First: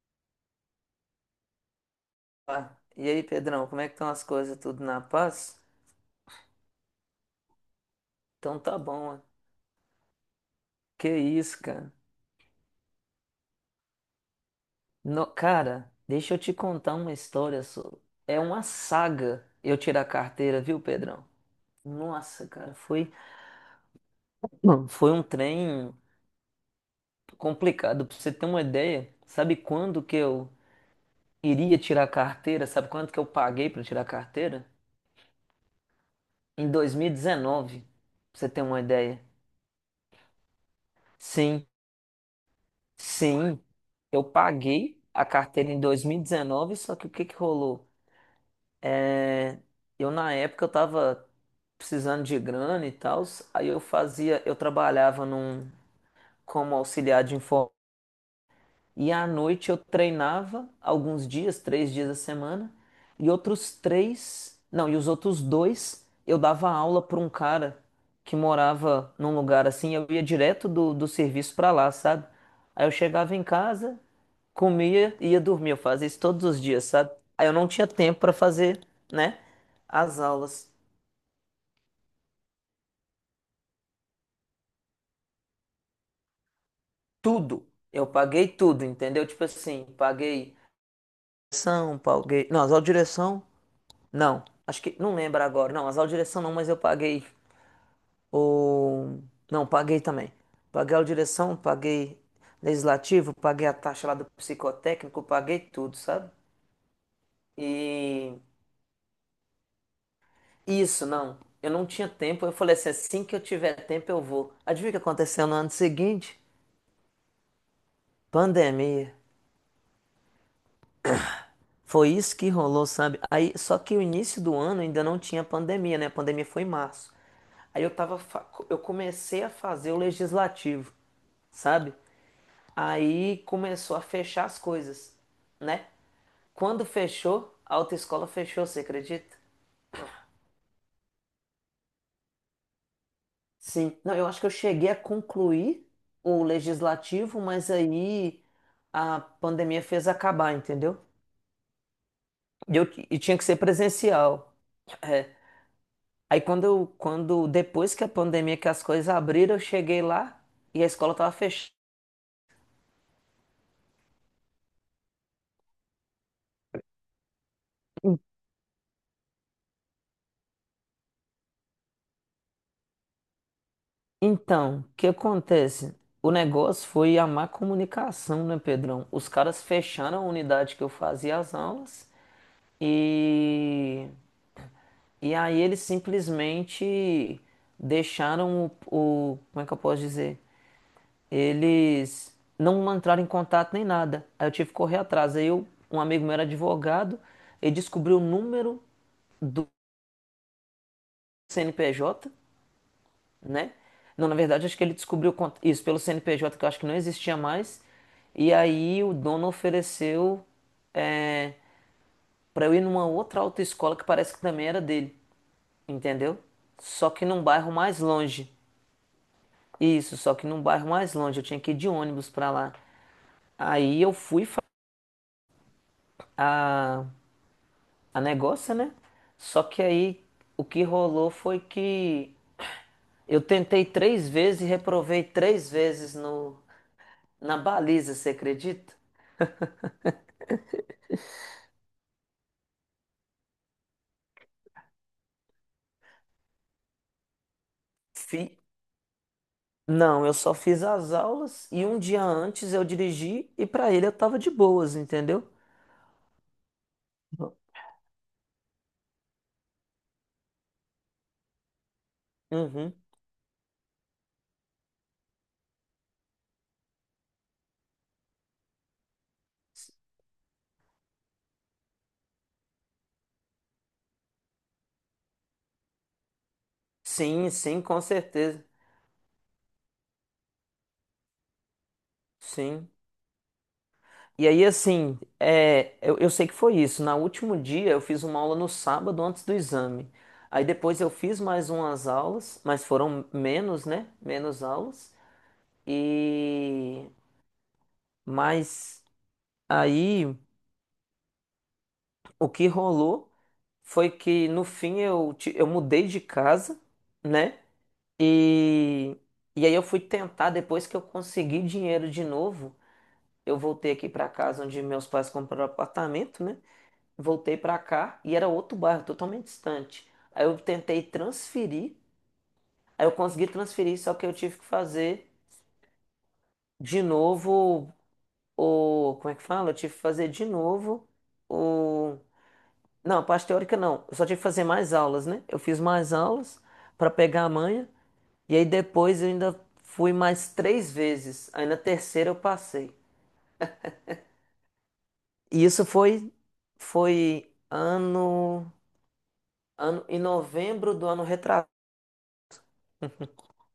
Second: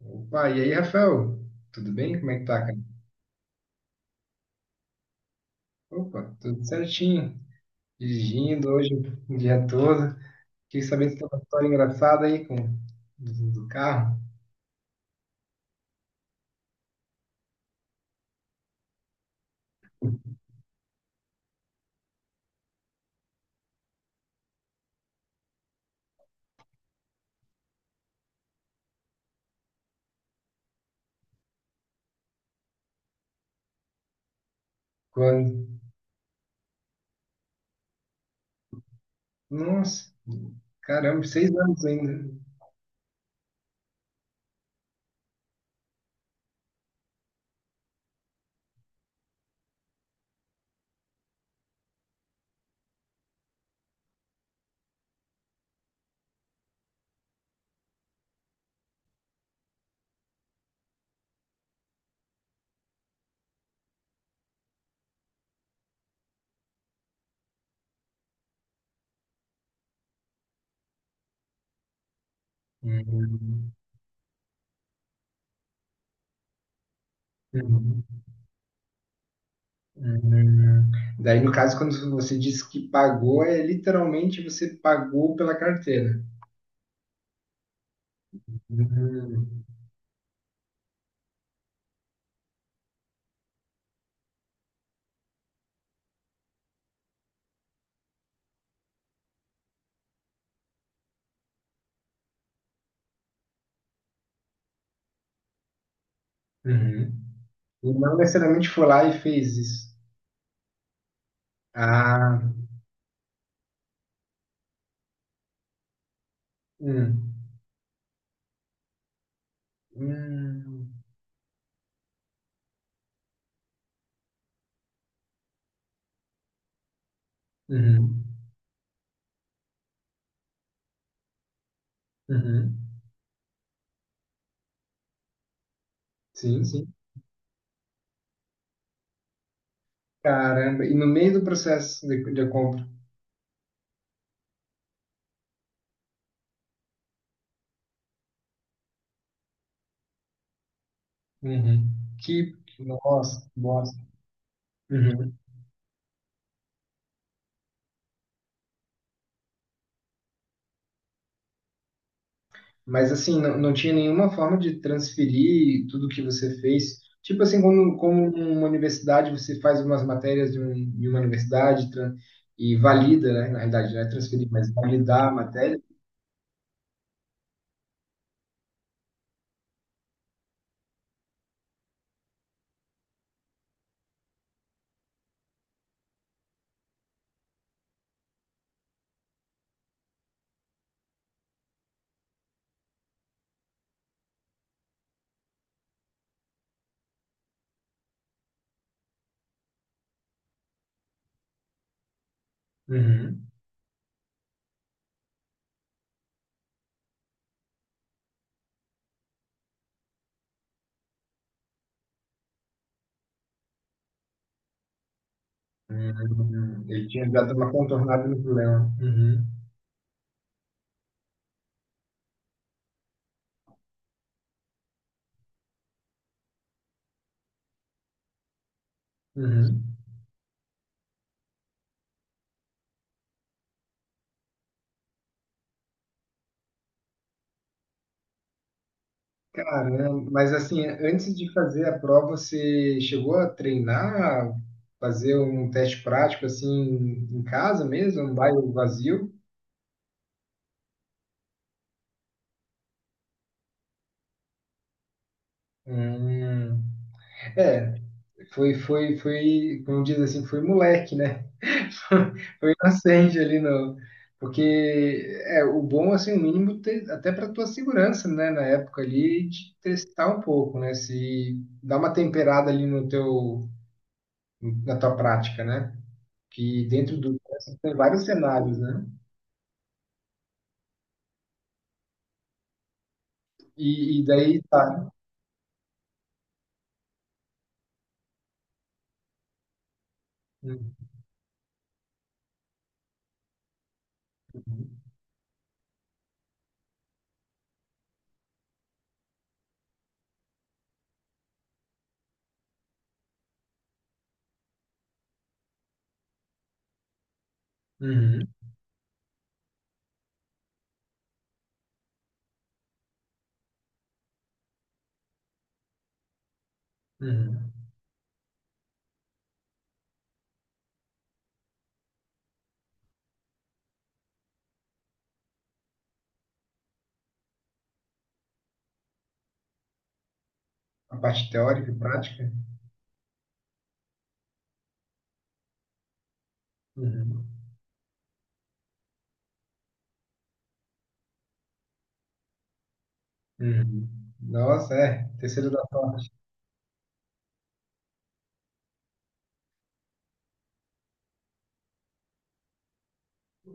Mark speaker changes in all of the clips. Speaker 1: Opa, e aí, Rafael? Tudo bem? Como é que tá, cara?
Speaker 2: Opa. E aí, Pedrão, como é que estão as coisas? Tudo na paz?
Speaker 1: Opa, tudo certinho.
Speaker 2: Então
Speaker 1: Dirigindo
Speaker 2: tá
Speaker 1: hoje
Speaker 2: bom, ó.
Speaker 1: o dia todo. Queria saber
Speaker 2: Que
Speaker 1: se tem uma
Speaker 2: isso,
Speaker 1: história
Speaker 2: cara.
Speaker 1: engraçada aí com do carro.
Speaker 2: No, cara, deixa eu te contar uma história, só. É uma saga eu tirar a carteira, viu, Pedrão? Nossa, cara, foi, não, foi um trem complicado. Pra você ter uma ideia, sabe quando que eu iria tirar a carteira? Sabe quanto que eu paguei pra tirar a carteira?
Speaker 1: Quando?
Speaker 2: Em 2019, pra você ter uma ideia.
Speaker 1: Nossa, caramba, seis
Speaker 2: Sim.
Speaker 1: anos ainda.
Speaker 2: Sim, eu paguei a carteira em 2019, só que o que que rolou? É, eu na época eu tava precisando de grana e tal. Aí eu trabalhava num como auxiliar de informática e à noite eu treinava alguns dias, 3 dias a semana, e outros três, não, e os outros dois eu dava aula para um cara que morava num lugar assim. Eu ia direto do serviço para lá, sabe? Aí eu chegava em
Speaker 1: Uhum,
Speaker 2: casa, comia e ia dormir. Eu fazia isso todos os dias, sabe? Aí eu não tinha
Speaker 1: uhum,
Speaker 2: tempo pra fazer, né? As aulas.
Speaker 1: uhum. Daí, no caso, quando você disse que pagou, é literalmente você pagou pela carteira.
Speaker 2: Tudo. Eu paguei tudo, entendeu? Tipo
Speaker 1: Uhum,
Speaker 2: assim, paguei direção, paguei. Não, as aulas de direção, não. Acho que. Não lembro agora. Não, as aulas de direção não, mas eu paguei. O. Não, paguei também. Paguei a aula de direção, paguei legislativo, paguei a taxa lá do psicotécnico, paguei tudo, sabe?
Speaker 1: uhum. E não
Speaker 2: E.
Speaker 1: necessariamente foi lá e fez isso.
Speaker 2: Isso, não. Eu não tinha
Speaker 1: Ah,
Speaker 2: tempo. Eu falei assim, assim que eu tiver tempo eu vou. Adivinha o que aconteceu no ano seguinte?
Speaker 1: hum.
Speaker 2: Pandemia.
Speaker 1: Hum,
Speaker 2: Foi isso que rolou, sabe? Aí, só que o início do ano ainda não tinha pandemia, né? A pandemia foi em março. Aí eu tava,
Speaker 1: uhum,
Speaker 2: fa- eu comecei a fazer o legislativo, sabe?
Speaker 1: uhum.
Speaker 2: Aí começou a fechar as coisas, né?
Speaker 1: Sim,
Speaker 2: Quando
Speaker 1: sim.
Speaker 2: fechou, a autoescola fechou, você acredita?
Speaker 1: Caramba, e no meio do processo de compra.
Speaker 2: Sim, não, eu acho que eu cheguei a concluir o legislativo, mas aí a pandemia fez acabar, entendeu?
Speaker 1: Uhum. Que,
Speaker 2: E, eu, e tinha que
Speaker 1: nossa,
Speaker 2: ser
Speaker 1: nossa.
Speaker 2: presencial. É.
Speaker 1: Uhum.
Speaker 2: Aí quando eu, quando depois que a pandemia, que as coisas abriram, eu cheguei lá e a escola estava fechada.
Speaker 1: Mas assim, não, não tinha nenhuma forma de transferir tudo que você fez. Tipo assim, como, como uma universidade, você faz umas matérias de uma universidade e valida, né? Na realidade, não é transferir, mas
Speaker 2: Então, o que
Speaker 1: validar a matéria.
Speaker 2: acontece? O negócio foi a má comunicação, né, Pedrão? Os caras fecharam a unidade que eu fazia as aulas. e E aí eles simplesmente deixaram o- como é que eu posso dizer? Eles não entraram em contato nem nada. Aí eu tive que correr atrás. Aí eu, um amigo meu era advogado, ele descobriu o número do CNPJ,
Speaker 1: Uhum.
Speaker 2: né? Não, na verdade, acho que ele descobriu con- isso pelo CNPJ, que eu acho que não existia mais. E aí o dono ofereceu, é, para eu ir numa outra autoescola que parece que também era dele, entendeu?
Speaker 1: Uhum. Ele
Speaker 2: Só que
Speaker 1: tinha
Speaker 2: num
Speaker 1: dado
Speaker 2: bairro
Speaker 1: uma
Speaker 2: mais
Speaker 1: contornada no
Speaker 2: longe.
Speaker 1: problema. Uhum.
Speaker 2: Isso, só que num bairro mais longe, eu tinha que ir de ônibus pra lá. Aí eu fui fa- a, a negócio, né? Só que
Speaker 1: Uhum.
Speaker 2: aí o que rolou foi que eu tentei três vezes e reprovei três vezes no, na baliza, você acredita?
Speaker 1: Caramba, mas assim, antes de fazer a prova, você chegou a treinar, fazer um teste prático assim em casa mesmo, um
Speaker 2: Fi-
Speaker 1: bairro vazio?
Speaker 2: não, eu só fiz as aulas e um dia antes eu dirigi e pra ele eu tava de boas, entendeu?
Speaker 1: Hum, é, foi, como diz assim, foi moleque, né?
Speaker 2: Uhum.
Speaker 1: Acende ali no. Porque é o bom, assim, o mínimo, até para tua segurança, né? Na época ali, de testar um pouco, né? Se dá uma temperada ali no na tua prática, né? que dentro do
Speaker 2: Sim, sim,
Speaker 1: tem
Speaker 2: com
Speaker 1: vários
Speaker 2: certeza.
Speaker 1: cenários, né?
Speaker 2: Sim.
Speaker 1: E
Speaker 2: E
Speaker 1: daí
Speaker 2: aí,
Speaker 1: tá.
Speaker 2: assim, é, eu sei que foi isso. Na último dia, eu fiz uma aula no sábado antes do exame. Aí
Speaker 1: Uhum,
Speaker 2: depois eu fiz mais umas aulas, mas foram menos, né? Menos aulas. E. Mas aí, o que rolou foi que no fim eu, ti- eu mudei de casa, né?
Speaker 1: uhum,
Speaker 2: E. E aí eu fui tentar, depois que eu consegui dinheiro de novo, eu voltei aqui para casa onde meus pais compraram apartamento, né? Voltei
Speaker 1: uhum.
Speaker 2: pra cá e era outro bairro, totalmente distante. Aí eu tentei transferir, aí eu consegui transferir, só que eu tive que fazer de novo o, como é que fala? Eu tive que fazer de novo
Speaker 1: A parte teórica e
Speaker 2: o,
Speaker 1: prática.
Speaker 2: não, a parte teórica não, eu só tive que fazer mais aulas, né? Eu fiz mais aulas pra pegar
Speaker 1: Uhum,
Speaker 2: a manha e aí depois eu ainda fui mais três vezes, aí na terceira eu passei.
Speaker 1: uhum. Nossa, é,
Speaker 2: E
Speaker 1: terceiro da
Speaker 2: isso
Speaker 1: sorte.
Speaker 2: foi foi ano ano em novembro do ano retrasado.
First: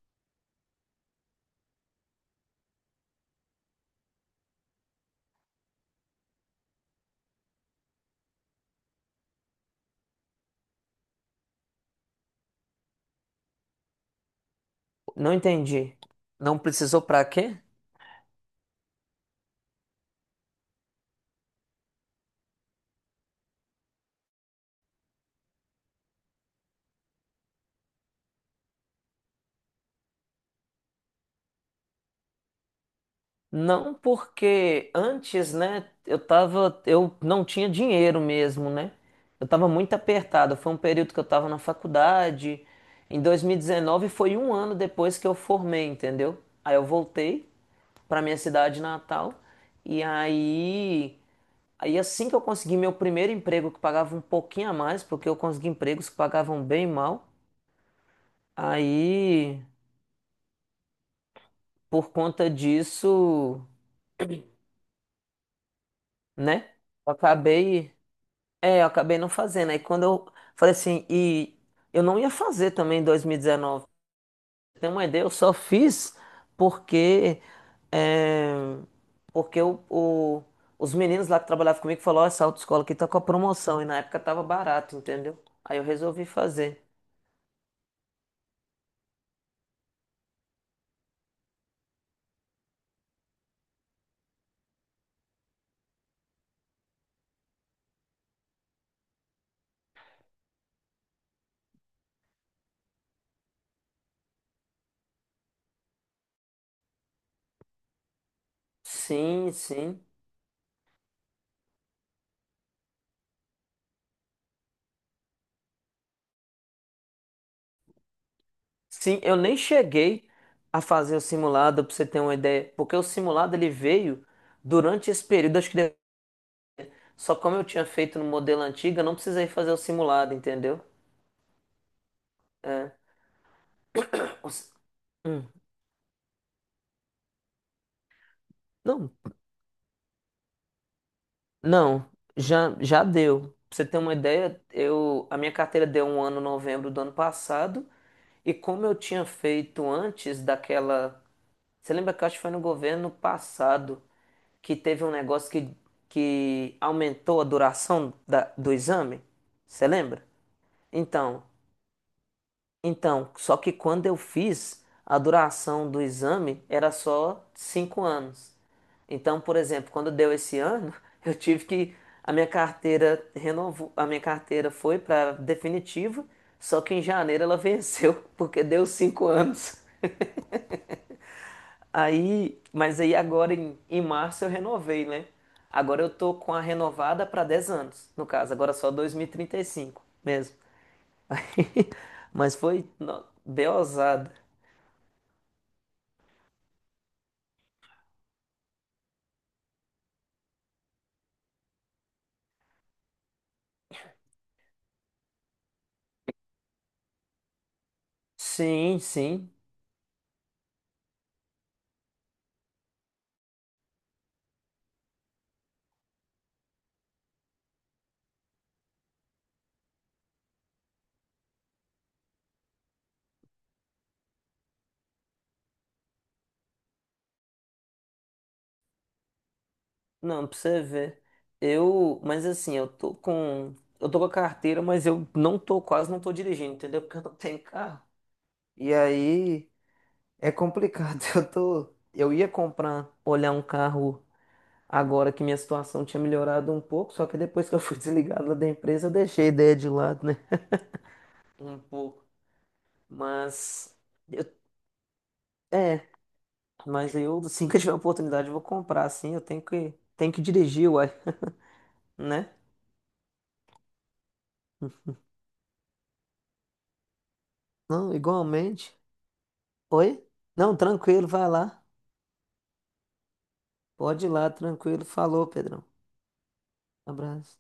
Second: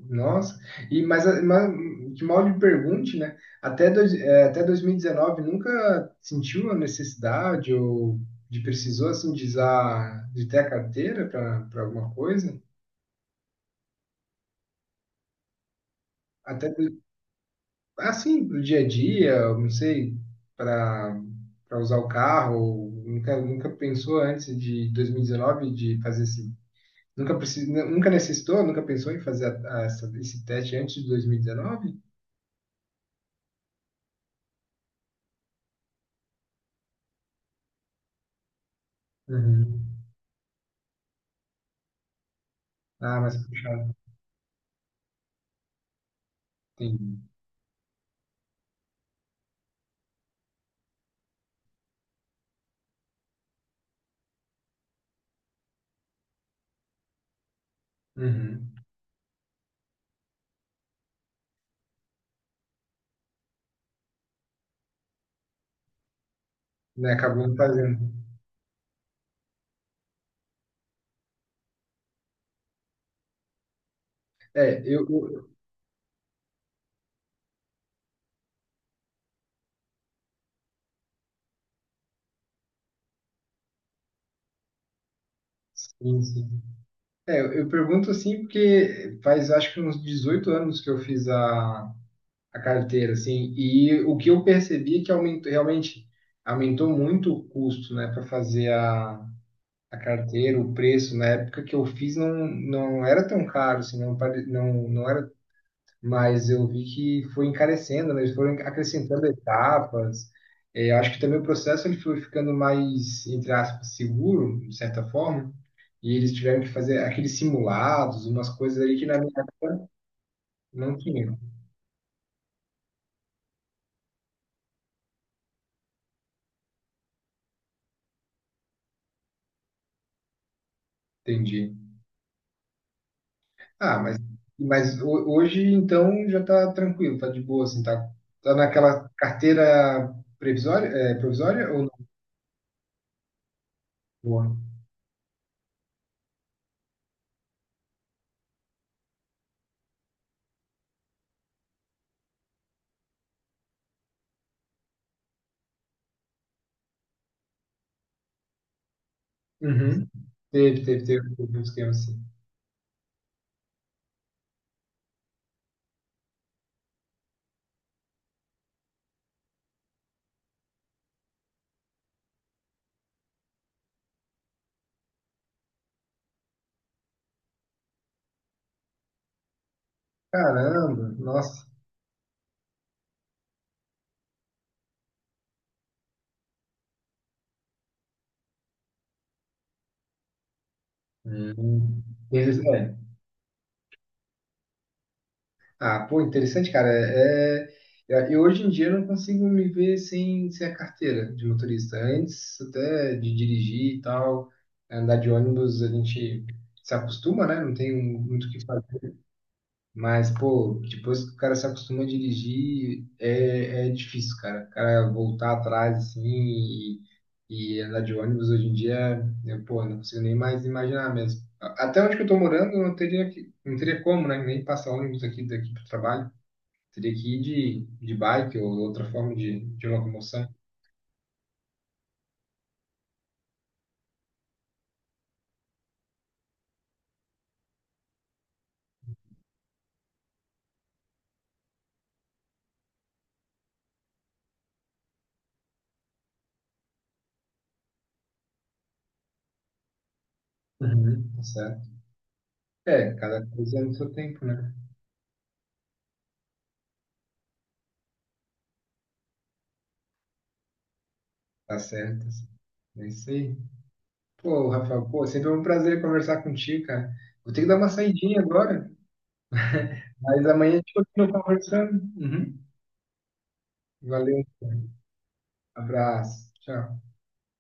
Speaker 1: Nossa. E, mas, mas que mal lhe pergunte, né? Até 2019 nunca sentiu a necessidade ou de precisou assim de, usar, de ter a carteira para alguma coisa?
Speaker 2: Não entendi. Não
Speaker 1: Até
Speaker 2: precisou pra quê?
Speaker 1: assim, pro dia a dia, não sei, para para usar o carro, nunca, nunca pensou antes de 2019 de fazer esse. Nunca necessitou, nunca pensou em fazer esse teste antes de 2019?
Speaker 2: Não, porque antes, né, eu tava, eu não tinha dinheiro mesmo, né? Eu tava muito
Speaker 1: Uhum.
Speaker 2: apertado. Foi um período que eu tava na faculdade.
Speaker 1: Ah,
Speaker 2: Em
Speaker 1: mas puxado,
Speaker 2: 2019 foi um ano depois que eu formei, entendeu? Aí eu
Speaker 1: entendi.
Speaker 2: voltei pra minha cidade natal e aí, aí assim que eu consegui meu primeiro emprego que pagava um pouquinho a mais, porque eu consegui empregos que pagavam bem mal.
Speaker 1: Uhum.
Speaker 2: Aí, por conta disso, né?
Speaker 1: Né,
Speaker 2: Eu
Speaker 1: acabou não
Speaker 2: acabei,
Speaker 1: fazendo.
Speaker 2: é, eu acabei não fazendo. Aí quando eu falei assim, e eu não ia fazer também em 2019.
Speaker 1: É,
Speaker 2: Tem uma
Speaker 1: eu,
Speaker 2: ideia, eu
Speaker 1: eu-
Speaker 2: só fiz porque, é, porque o- os meninos lá que trabalhavam comigo falaram, ó, essa autoescola aqui tá com a promoção e na época tava barato, entendeu? Aí eu
Speaker 1: sim,
Speaker 2: resolvi
Speaker 1: sim.
Speaker 2: fazer.
Speaker 1: É, eu pergunto assim porque faz acho que uns 18 anos que eu fiz a carteira, assim. E o que eu percebi é que aumentou, realmente aumentou muito o custo, né, para fazer a carteira, o preço. Na época que eu fiz não, não era tão caro, assim, não, não, não era, mas eu vi que foi encarecendo, né, eles foram acrescentando
Speaker 2: Sim, sim.
Speaker 1: etapas. Eh, acho que também o processo ele foi ficando mais, entre aspas, seguro, de certa forma. E eles tiveram que fazer aqueles simulados, umas coisas ali que na
Speaker 2: Sim,
Speaker 1: minha
Speaker 2: eu nem
Speaker 1: época
Speaker 2: cheguei a
Speaker 1: não
Speaker 2: fazer o
Speaker 1: tinha.
Speaker 2: simulado, pra você ter uma ideia, porque o simulado ele veio durante esse período, acho que. Só como eu tinha feito no modelo antigo, eu não precisei fazer o simulado, entendeu?
Speaker 1: Entendi.
Speaker 2: É.
Speaker 1: Ah, mas,
Speaker 2: Os-
Speaker 1: mas
Speaker 2: hum,
Speaker 1: hoje então já tá tranquilo, tá de boa, assim, tá, tá naquela
Speaker 2: não,
Speaker 1: carteira previsória, é, provisória ou
Speaker 2: não,
Speaker 1: não?
Speaker 2: já, já deu. Pra você ter uma
Speaker 1: Boa.
Speaker 2: ideia, eu, a minha carteira deu um ano em novembro do ano passado, e como eu tinha feito antes daquela. Você lembra que eu acho que foi no governo passado que teve um negócio que aumentou a duração da, do exame? Você
Speaker 1: Uhum.
Speaker 2: lembra?
Speaker 1: Teve, teve,
Speaker 2: Então.
Speaker 1: teve um esquema assim.
Speaker 2: Então, só que quando eu fiz, a duração do exame era só 5 anos. Então, por exemplo, quando deu esse ano, eu tive que a minha carteira renovou, a minha carteira foi para definitiva, só que em janeiro ela venceu porque deu 5 anos.
Speaker 1: Caramba, nossa.
Speaker 2: Aí, mas aí agora em março eu renovei, né? Agora eu tô com a renovada para 10 anos, no caso, agora só dois mil e trinta e cinco, mesmo. Aí,
Speaker 1: Hum.
Speaker 2: mas foi
Speaker 1: Interessante.
Speaker 2: no- bem ousado.
Speaker 1: Ah, pô, interessante, cara. É, é, eu hoje em dia não consigo me ver sem a carteira de motorista. Antes até de dirigir e tal, andar de ônibus, a gente se acostuma, né? Não tem muito o que
Speaker 2: Sim,
Speaker 1: fazer.
Speaker 2: sim.
Speaker 1: Mas, pô, depois que o cara se acostuma a dirigir, é, é difícil, cara. O cara voltar atrás, assim, e andar de ônibus hoje em dia, eu, pô, não consigo nem mais imaginar mesmo. A- Até onde que eu tô morando, eu não teria, não teria como, né? Nem passar ônibus aqui daqui pro trabalho. Teria que ir de bike ou outra forma de locomoção.
Speaker 2: Não, pra você ver. Eu, mas assim, eu tô com a carteira, mas eu não tô, quase não tô dirigindo, entendeu? Porque eu não tenho carro. E aí é complicado. Eu tô, eu ia comprar, olhar um carro agora que minha situação tinha melhorado um pouco, só que depois que eu fui desligado lá da empresa, eu deixei a ideia de lado, né?
Speaker 1: Uhum. Tá
Speaker 2: Um
Speaker 1: certo.
Speaker 2: pouco.
Speaker 1: É, cada coisa é no
Speaker 2: Mas
Speaker 1: seu
Speaker 2: eu,
Speaker 1: tempo, né?
Speaker 2: é, mas eu, assim que eu tiver a oportunidade, eu vou comprar, assim, eu tenho que dirigir, uai,
Speaker 1: Tá certo. Assim.
Speaker 2: né?
Speaker 1: É isso aí. Pô, Rafael, pô, sempre é um prazer conversar contigo, cara. Vou ter que dar uma
Speaker 2: Não,
Speaker 1: saidinha agora,
Speaker 2: igualmente. Oi?
Speaker 1: mas amanhã a
Speaker 2: Não,
Speaker 1: gente continua
Speaker 2: tranquilo, vai lá.
Speaker 1: conversando. Uhum.
Speaker 2: Pode ir
Speaker 1: Valeu,
Speaker 2: lá, tranquilo. Falou, Pedrão.
Speaker 1: abraço, tchau.
Speaker 2: Abraço.